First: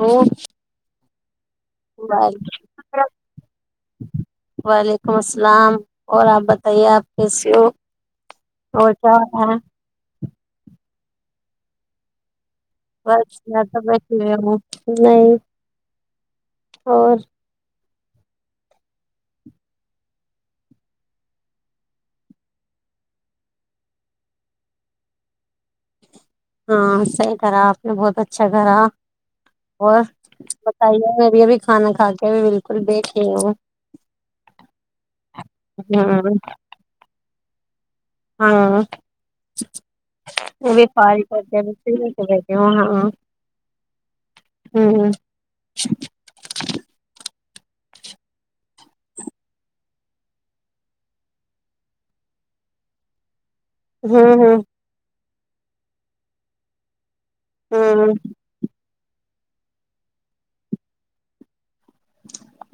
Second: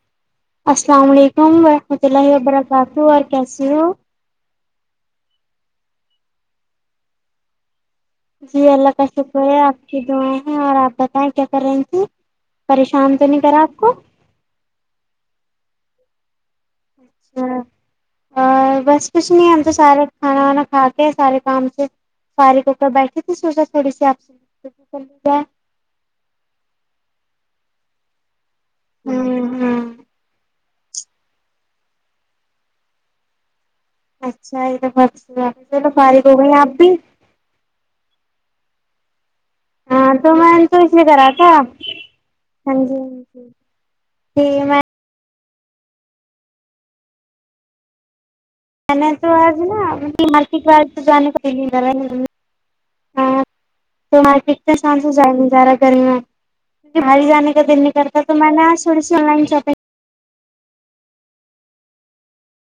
او السلام علیکم ورحمۃ اللہ وبرکاتہ اور کیسی ہو وعلیکم السلام اور آپ بتائیے آپ کیسی ہو جی اور اللہ کا کیا شکر ہو رہا ہے اپ کی دعا جی اپ بتائیں کیا کر رہی تھی پریشان تو بس نہیں کرا ار آپ تو کو میں کی ہ نہیں [inaudible] اور اچھا، اور بس کچھ نہیں ہے ہم تو سارے کھانا وانا کھاتے سارے کام سے فارغ ہو کر بیٹھے تھے سوچا تھوڑی سی آپ سے بات کر لی جائے ہاں صحیح کرا آپ نے بہت اچھا اچھا گا ہمم ہمم اور [inaudible] بتائیے میں ابھی ابھی کھانا کھا کے بھی بالکل بیٹھی ہوں اچھا یہ تو بس چ تو فارغ ہو ہاں گئی آپ بھی [inaudible] ہاں ہاں تو میں نے وہ تو بھی اس لیے کرا فارغ ہو تھا کے ابھی جی فری ہو کے بیٹھی ہوں ہاں ہوں ج میں [inaudible] [inaudible] [inaudible] میں نے تو آج نا مارکیٹ وال جانے کو ہ [inaudible] تو مارکٹ ہوں تو سانجا جائ گارہ کر گ [inaudible] بی جانے کا دن نہیںک ہوں کرتا تو میں نے آ [inaudible] تھوڑی سی آن لائن شاپنگ [inaudible]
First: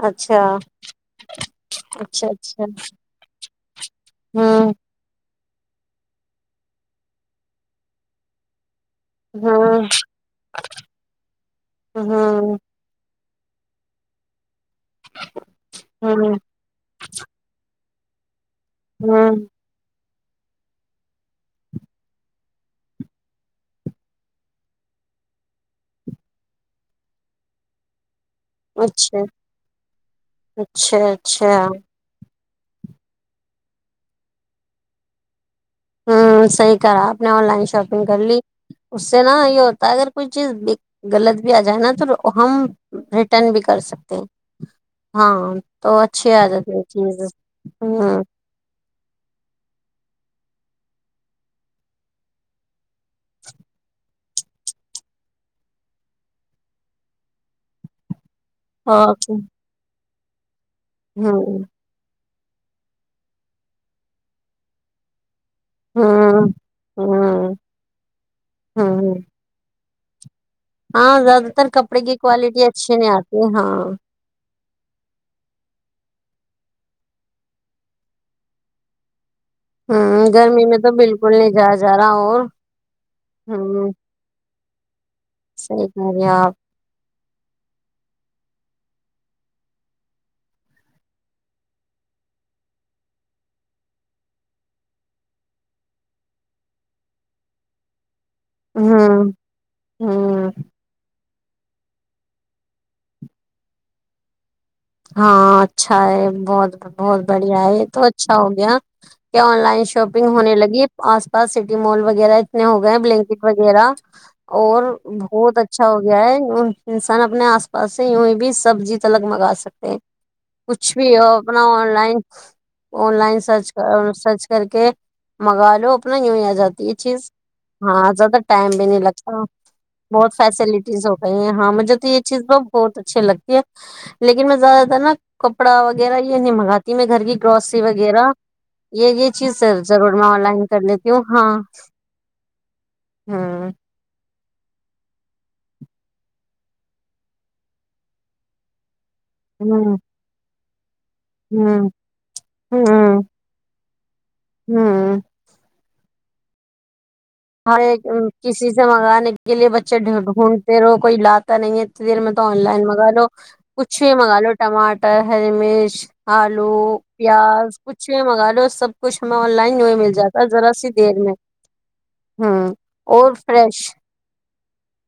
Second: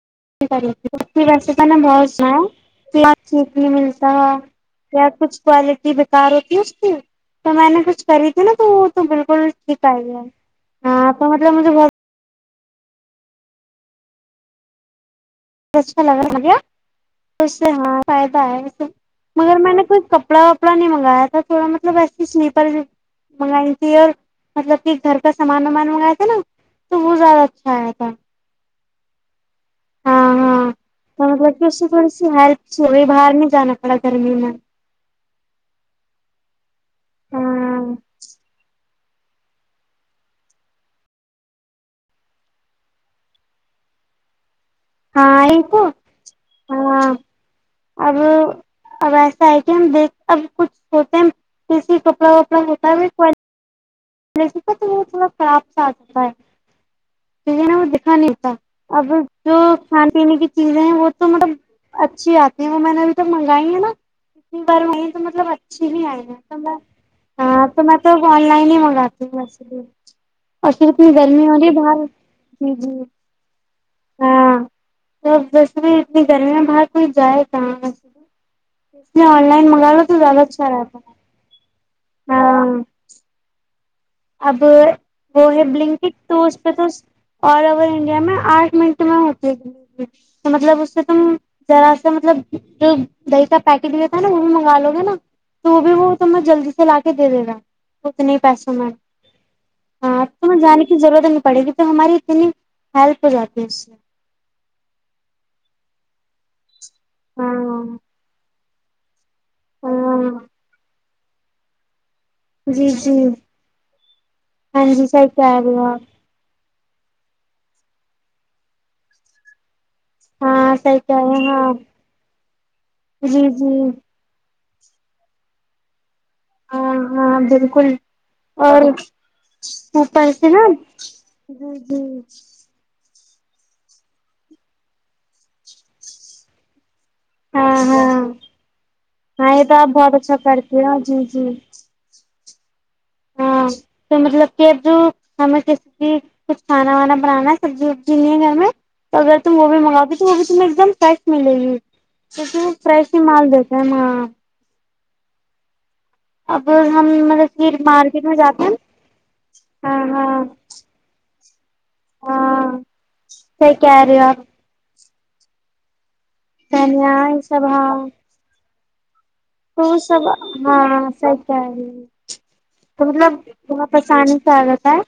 ویسے تو ن بہت اچھا سنا اچھا جی ہ ہوں کیا کچھ کوالٹی بیکار ہوتی ہے اس کی تو میں نے کچھ کری تھی نا تو تو بالکل ٹھیک ہوں آ گیا ہے ہاں تو مطلب مجھے بت ہوں چا لگا ہوں ہو گیا اس سے ہاں فائ ے ہوں مگر میں نے کوئی ک کپڑا وپڑا نہیں منگایا تھا تھوڑا مطلب ایسے سلیپر منگائی تھی اور مطلب کہ گھر کا سامان وامان منگاائے تھے نا تو وہ زیادہ اچھا آیا تھا اچھا ہاں ہاں اچھا تو مطلب اچھا کہ اس سے تھوڑی سی ہیلپ صب بھی باہر نہیں جانا پڑا گرمی میں ہوں صحیح کرا آپ نے آن لائن ہاں شاپنگ کر لی اس سے نا یہ ہوتا ہے اگر کوئی چیز غلط بھی آ جائے نا تو ہم ریٹرن بھی کر سکتے ہیں ہاں یہ تو اچھی عادت ہے ہاں چیز اب ہوں اب ایسا ہے کہ ہم دیکھ اب کچھ ہوتے ہیں کسی ٹکڑا وپڑا ہوتا ہے تو یہ تھوڑا خراب سا آ جاتا ہے تو ہے نا وہ دکھا نہیں چ اب اوکے جو ہان نہیں چیزیں ہیں وہ تو مطلب ہوں اچھی آتی وہ میں نے اب تو منگائی ہے نا بار تو مطبا اچ بھی ہوں تو میں ہوں تو میں تو آن لائن ہی رات ہوں بسے اور پھر اتنی ہاں زیادہ گرمی ہو رہی تر ہے کپڑے باہر کی کوالٹی جی اچھی جی نہیں آتی ہاں ہاں ویسے بھی ا گرمیاں باہر کوئی جائے کہاں لیے آن لائن منگا لو تو ہوں زیادہ گرمی اچھا میں تو رہتا ہے بالکل نہیں جایا جا رہا اور ہاں ہوں اب وہ ہے صحیح کہہ رہی بلنکٹک تو آپ اس پہ تو آل اوور انڈیا میں آٹھ منٹ میں ہوتی تھی تو مطلب اس سے تم ذرا سا مطلب جو دہی کا پیکٹ ہویا تھا نا وہ بھی منگوا لو گے نا تو وہ بھی وہ تمیں جلدی سے لا کے دے دے گا اتنے پیسوں میں ہاں ہاں تمہیں جانے کی ضرورت نہیں پڑے گی تو ہماری اتنی ہیلپ ہو جاتی ہے اس سے ہاں اچھا ہے بہت بڑ بہت بڑھیا ہاں ہے تو اچھا ہو گیا [unintelligible] کیا آن لائن شاپنگ ہاں ہونے لگی آس پاس سٹی مال وغیرہ وغیرہ اتنے ہو جی گئے ہیں جی بلینکٹ وغیرہ اور ہاں جی صحیح کہہ بہت رہے اچھا ہو آپ گیا ہے انسان اپنے آس پاس سے یوںیں بھی سبزی تلک منگا سک ہاں کچھ صحیح کہہ بھی ہو رہے ہیں اپنا آپ آن لائن آن لائن جی سرچ جی سرچ کر کے منگا لو ا یوں ہی آ جاتی ہاں یہ چیز ہاں بالکل ہاں زیادہ ٹائم اور بھی نہیں لگتا اوپر بہت سے نا فیسلٹیز ہو گئی ہیں ہاں جی مجھے جی تو یہ چیز وہ بہت اچھیے لگ لیکن میں زیادہ تر نا کپڑا وغیرہ یہ نہیں منگاتا میں گھر کی ہاں گروسری ہاں وغیرہ یہ یہ ہاں چیز تو سر آپ ضرور بہت میں اچھا آن لائن کر کرتی ہو لیتی ہوں جی جی ہاں ہاں ہوں تو مطلب جو ہمیں کسی بھی کچھ کھانا وانا بنانا ہے سبزی وبزی نہیں ہے گھر میں اگر تم وہ بھی ہوں منگاتی تو وہ بھی م فریش ملے گی ہوں کیکہ وہ فریش ہی ہوں مال دیتے ہیں وہ [unintelligible] اگر ہر ایک کسی سے منگانے کے لیے بچے ہاں ہاں ڈھونڈتے رہو کوئی لا پتہ نہیں ہے ک دیر میں تو آن ہاں لائن منگا لو صحیح کہہ پچھ ہی رہے ہو آپ منگا لو ٹماٹر ہریمیش آلو سانیہ یہ سب پیاز ہاں کچھ بی منگا لو سب کچھ ہمیں آن لائن تو جو وہ مل سب جاتا ہے ذرا سی ہاں دیر میں صحیح کہہ رہی ہو ہوں تو اور مطلب فریش بہت آسانی سے آ جاتا ہے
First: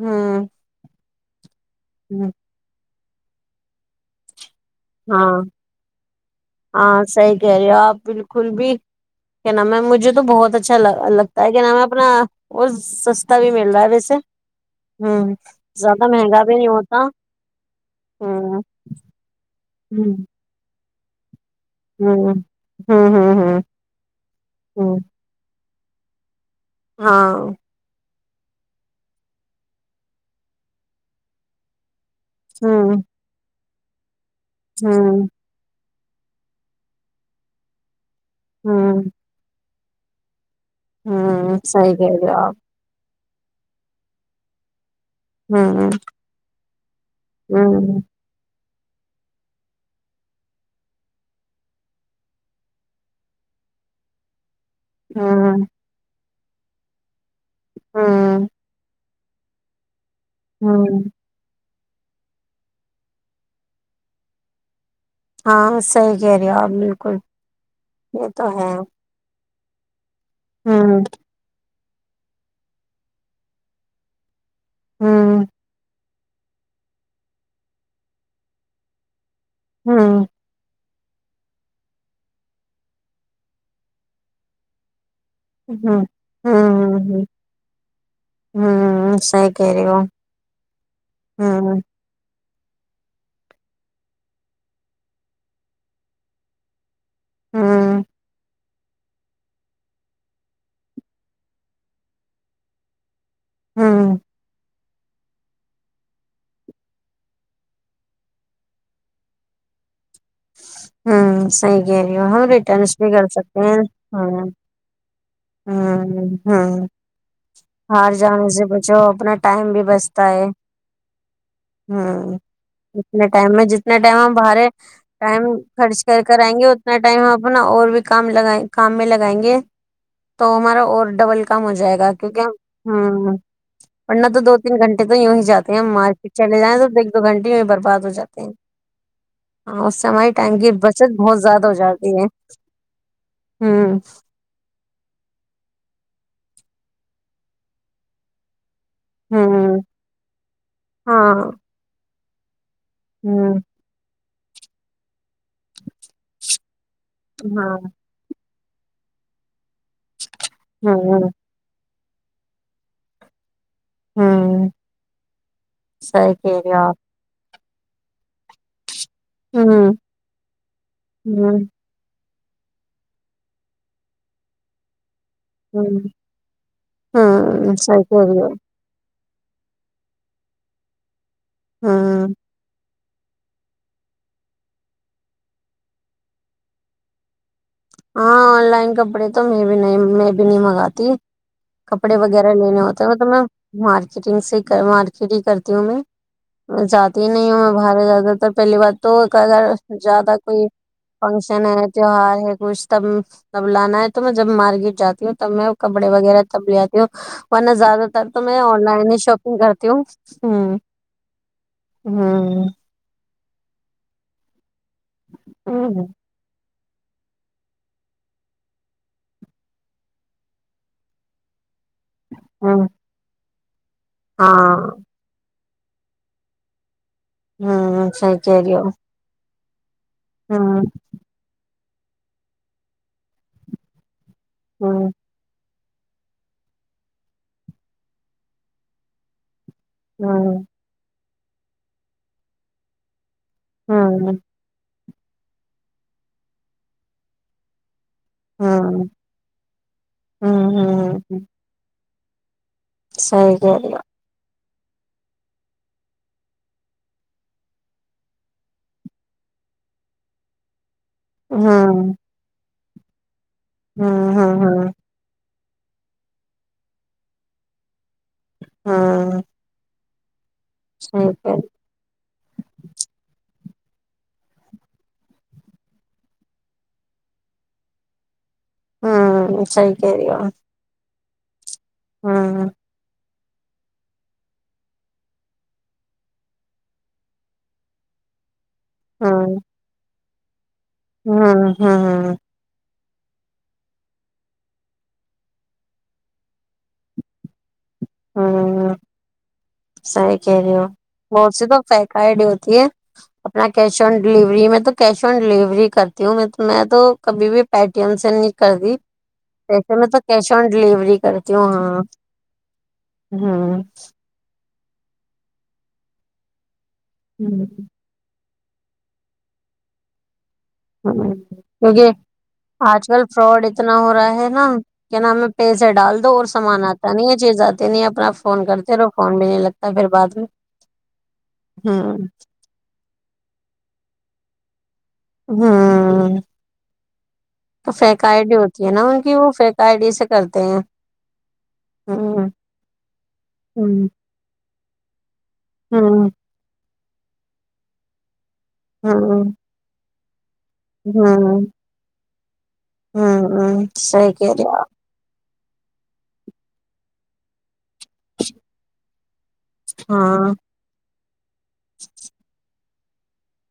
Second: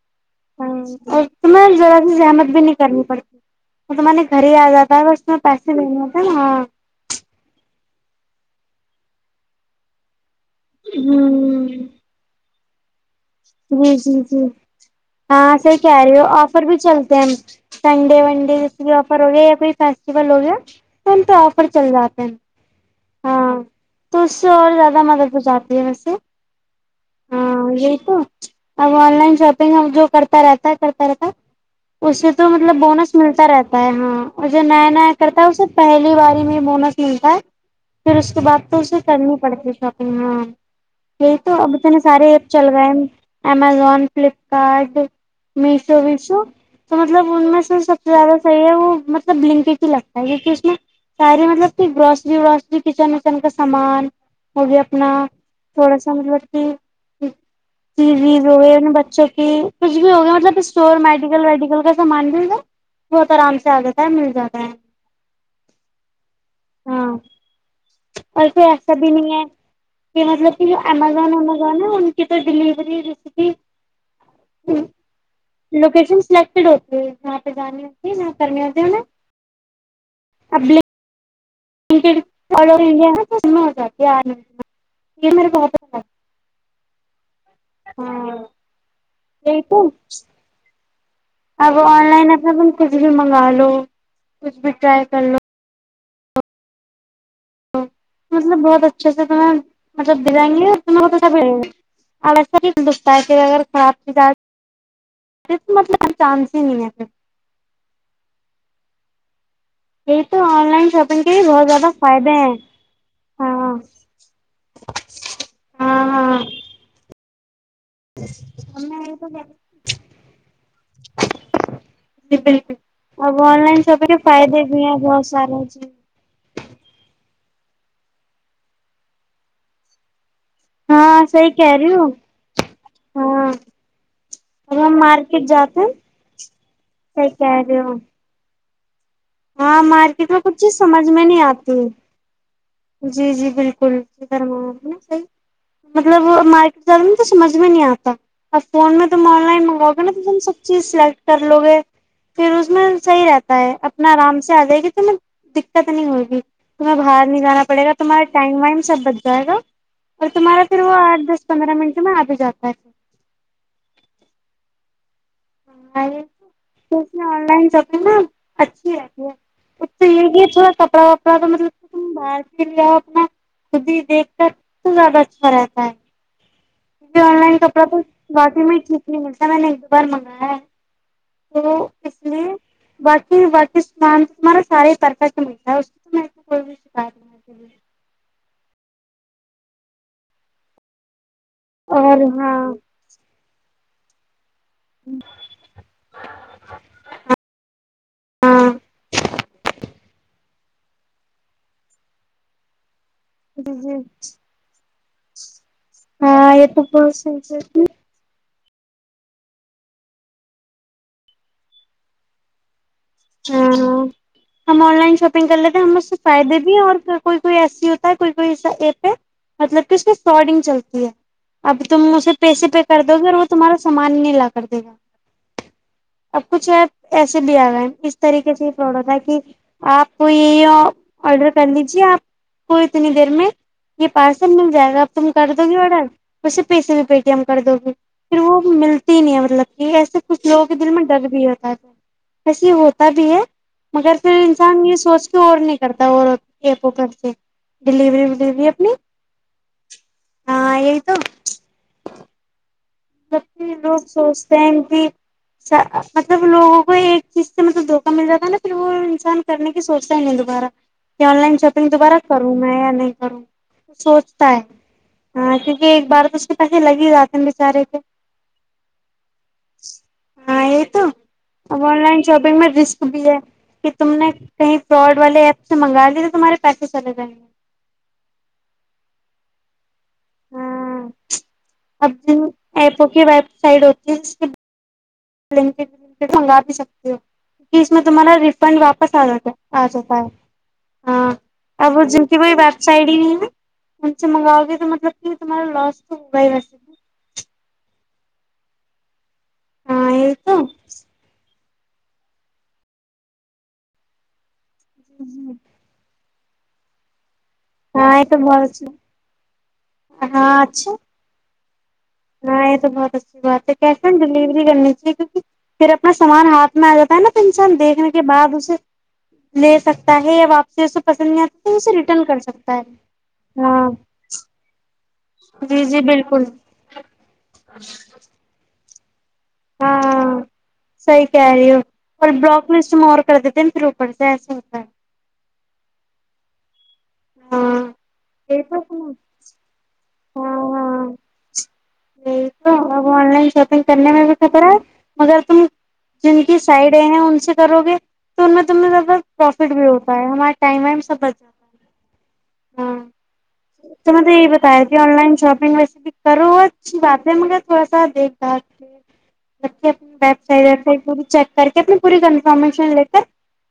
ہوں ہاں اچ ت میں ذای زحمت بھی نہیں کر پڑتی وہے گھر آ جاتا ہے ب اس ہاں میں پیسے نہیں ہوتے نااں ہاں صحیح کہہ رہے ہو آپ بالکل بھی کیا ن میم مجھے تو بہت اچھا لگتا ہے کہ ہمم نامیں اپنا اور س جی جی جی ہاں سر کہ زیادہ رہی ہو مہنگا آفر نہیں بھی ہوتا چلتے ہیں ہم سنڈے ونڈے ہوں جس بھی آفر ہو گئے یا پھر فس ہوں بوگیا سنتا چل جاتے ہیں ہوں ہوں ہاں ہوں تو اس سے اور ہوں زیادہ مدد ہوات جی وس ہاں اب آن لائن شاپنگ اب جو کرتا رہتا ہے کرتا رہتا اس سے تو مطلب ہوں بونس ملتا رہتا پپائ ہ اور جو نیا نیا ہوں کرتا ہوس پہلی باری میں مونس ملتا ہے پھر اس کے بعد تو اسے ہوں کرنی پڑتی ہے سب ہاں یہی ہوں تو اب صحیح اتنے کہہ سارے رہے ہو ایپ آپ چل گئے امزون فلپکارڈ ہوں میسو وشو تو مطلب ان میں سے سب ہوں سے زیادہ صحی ہے مطلب لنکج ہی لگتا ہے کیک کہ اس میں سارے مطلب کہ گروسری وراسری کچن وچن کا سامان وہ بھی اپنا ہوں تھوڑا سا مطلب ہٹ ہٹ [unintelligible] کی جی ہوں روئے ان بچوں [unintelligible] بھی ہو گیا مطلب اسٹور ہوں میڈیکل ویڈیکل کا سامان مل ج بہت آرام سے آ جاتا ہے مل جاتا ہے ہاں صحیح کہہ رہیے آپ ہاں بالکل یہ تو اور پھر ہے ایسا بھی نہیں ہے کہ مطلب کہ جو ہوں امازون نا ان کی تو دلی ری ریسیپی [unintelligible] ہ ہوں لوکیشن سلیکٹیڈ ہوتے ہیں یہاں پہ جانانی آتے ہیں یہاں کرنے ہوتے ہیں انہیں ہمم [unintelligible] کو بہت اچھا ہمم ہمم ہمم لگتا ہے ہاں ہمم ہمم صحیح یہی کہ تو رہی ہو اب ہوں آن لائن اب ہم کچھ بھی منگا لو کچھ بھی ٹرائی کر لو ہوں مطلب بہت [unintelligible] اچھے سے تمہیں مطلب دلائیں گے اور تمہیں [unintelligible] ہوں قسمت کا یار چانس ہی نہیں ہے یہی تو آن لائن شاپنگ کے بھی ہمم بہت صحی زیادہ کہہ رہی ہو فائدے ہم ہیں ریٹرنس بھی کر سکتے ہاں ہیں ہمم [inaudible] ہاں ہمم ہاں ہمم باہر جانے سے بچو ہمیں یہی تو اپنا ٹائم بھی بچتا ہے ہمم جی بالکل اتنے اب ٹائم آن میں لائن جتنے شاپنگ ٹائم کے ہم فائدے باہرے بھی ہیں بہت ٹائم سارے جی خرچ کر کر آئیں گے اتنا ٹائم ہم اپنا اور بھی کام لگایے کام میں لگائیں گے تو ہمارا اور ہاں ڈبل صحیح کام ہو کہہ رہی جائے گا کیونکہ ہم ہمم ہاں ورنہ تو دو تین اب ہم گھنٹے تو یوں ہی مارکیٹ جاتے ہیں ہم مارکیٹ چلے جائیں تو ایک دو صحیح گھنٹے یوں کہہ ہی رہے برباد ہو جاتے ہیں ہاں اس سے ہماری مارکیٹ میں کچھ ٹائم کی چیز سمجھ بچت میں بہت نہیں زیادہ ہو آتی جاتی ہے جی جی بالکل ہوں مطلب مارکیٹ جانا میں تو سمجھ میں نہیں آتا فون میں تم آن لائن ہوں منگوؤ گے نا تو تم سب چیز سلیکٹ کر ہاں لو گے پھر اس میں صحیح ہوں رہتا ہے اپنا آرام سے آجائے گی تمیں دقت نہیں ہوگی تمیں باہر نہیں جانا ہاں پڑے گا تمہارے ٹائم وائم سب بچ جائے گا اور تمہارا پھر وہ آٹھ ہوں دس پندرہ منٹ میں آ بھی جاتا ہے ہمم تو اس میں آن لائن تبھی نا اچھی ہے اس ہوں تو یہ ہے تھوڑا کپڑا وپڑا تو ہوں مطلب ہم باہر خدی لاو اپنا خود بھی دیکھ کر تو زیادہ کرراتا ہے ہوں م آن لائن ہوں کپڑا تو صحیح کہہ رہی ہو باقی میں سم نہیں بارم گ [unintelligible] تو اس ہوں لیے [unintelligible] باقی باقی سامان تو تمہارا سارے ہی پرفیکٹ ملتا ہے اس تو کوئی بھی شکایت نہیں ہاں آن لائن کپڑے تو میں بھی نہیں میں بھی نہیں منگاتی کپڑے اور وغیرہ ہاں لینے ہوتے ہیں مطلب ن مارکیٹنگ سے مارکیٹ ہی کرتی ہوں میں جاتی ہی نہیں ہوں میں باہر زیادہ تر ہاں پہلی بات تو اگر زیادہ کوئی فنکشن ہے تیوہار ہے خوش تب تب جی جی لانا ہے تو میں جب مارکیٹ جاتی ہوں تب میں کپڑے وغیرہ ہاں یہ تب لے تو آی ہوں بہت ورنہ صحیح زیادہ تر تو میں آن لائن ہی شاپنگ کرتی ہوں ہ ہ ہاں ہم آن لائن شاپنگ کر لیتے تھ ہیں ہم ہوں اس سے فائدے بھی اور کوئی کوئی ایسی ہوتا ہے کوئی کوئی ایسا ای پہ مطلب کہ اس کی فراڈنگ چلتی ہے اب تم اسے پیسے پے ہوں کر دو گے وہ ار [unintelligible] سامان نہیں لا کر دے ہاں گا اب کچھ ہے ایسے بھییا رہ ہوں اسس صحیح طریقے کہہ سے یہ رہی فوڑ ہو تھا کہ آپ یہ ہوں آڈر کرنی جی آپ کو اتنی دیر میں یہ پارسل مل جائے گا ا ہوں تم کر دو گے اور سر اسے پیسے بھی پے ٹی ایم کر دو گی پھر وہ ملتی ہی نہیں ہے مطلب یہ ایسے کچھ ہوں لوگ کے دل میں ڈر بھی ہوتا تھاسے ہو تا بھی ہے [unintelligible] مگر ہوں پھر انسان یہ سوچ ک اور نہیں کرتا اور ایک پ سے ڈیلیوری ولیوری اپنی ہوں ہاں یہی تو ہوں ہوں جب صحیح کہہ رہی ہو لوگ سوچتے مطلب لوگوں کو ایک چیز سے ملب دھوکا مل جاتا ہے نا پھر وہ انسان کرنے کی سوچتا ہی نہیں دوبارہ کہ آن لائن شاپنگ دو ہوں بارہا کروں میں ی نہیں کروں ہوں سوچتا ہوں ہے ہوں ہاں کہ ایک بار تو اس کے پیسے لگ ہی جاتے ہیں بےچارے ہاں [inaudible] ہاں یہ تو اب آن لائن شاپنگ میں رسک بھی ہے کہ تم نے کہیں فراڈ والے ایپ سے منگا دیے تو تمہارے پیسے چلے جائیں گے ہوں سیحریو ہاں ابن ایپو کے وب سائڈ ہوتی ہے اس ل منگا بھی سکتے ہو کی اس میں تمہارا ر پن واپس آ رہ تھا آجا س ہے ہاں ہاں ہ سائڈ ہی نہیں ان سے منگاؤ گے تو مطلب کہ تمہارا لاس تو ہوگا ہی ویسے بھی ہاں ہاں یہ سی تو کہری ہو بولچ تو فکائی ڈ ہوتی ہے اپنا کیش آن ڈلیوری میں تو کیش آن ڈیلیوری کرتے تی ہوں میں تو کبھی بھی پیٹی ایم ہاں یہ سے تو نہیں بہت کر دی اچھا جیسے میں تو ہاں کیش آن اچھا ڈلیوری کرے تواں ہاں یہ تو بہت اچھی بات ہے کیش آ ڈیلیوری کرنی کیکہ پھر اپنا سامان ہاتھ نا آ جاتا ہے نا تو ہ انسان دیکنے کے بد اس لے سکتا ہے آپ کیونکہ ہے آج کل فراڈ ہاں اتنا ہو رہا ہے نا کیا نام ہمیں پیس جی سے جی ڈال دو بالکل اور سامان آتا نہیں ہے چیز آتی نہیں ہے اپنا فون کرتے رہو فون بھی نہیں لگتا پھر ہاں بعد میں سی کاری ہوں اور بوک لسٹ م کر دیتے ہیںا پھر اوپر سے ایسا ہوتا ہے ہاں ہاں تو فیکئی ڈی یہی تو ہوتی ہے نا ان کی وہ فیکئی ڈی سے کرتے ہاں ہیں ہاں یہی ہ تو اب آن لائن شاپنگ ہ کرنے میں بھی خطرہ ہے مگر تم جن کی سائڈ ڑے ہیں ان سے کرو گے تو ان میں ت زر ہ پروفٹ بھی ہو ہمار ٹائم وائم سے بچا ہ ہاں ہ تو م صحیح نے یہی کہہ رہے ہو بتایا کہ آن لائن شاپگ ریسیپ کرو بات ہے م تھوڑا سا دیکھ بھات رکھے آپ اپنی ویب ہاں سائٹ وبائٹ پوری چیک کر کے اپنی پوری کنفرمیشن ل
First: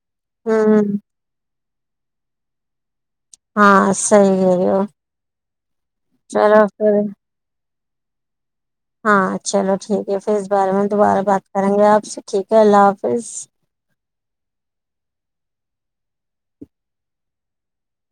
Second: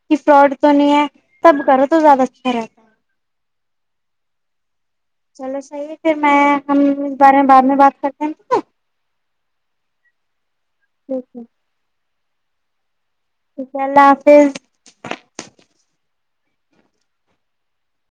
کہ فراڈ تو نہیں ہ ہے سب کرو تو زیادہ اچھا رہتا ہے ہاں سی ہے ہو چلو صحیح پھر میں چلو ہم پھر بارے ہیں بعد میں بات کر تو ہاں چلو ٹھیک ہے پھر بارے میں دوبارہ بات کریں گے آپ سے ٹھیک ہے اللہ حاظ انشا اللہ حافظ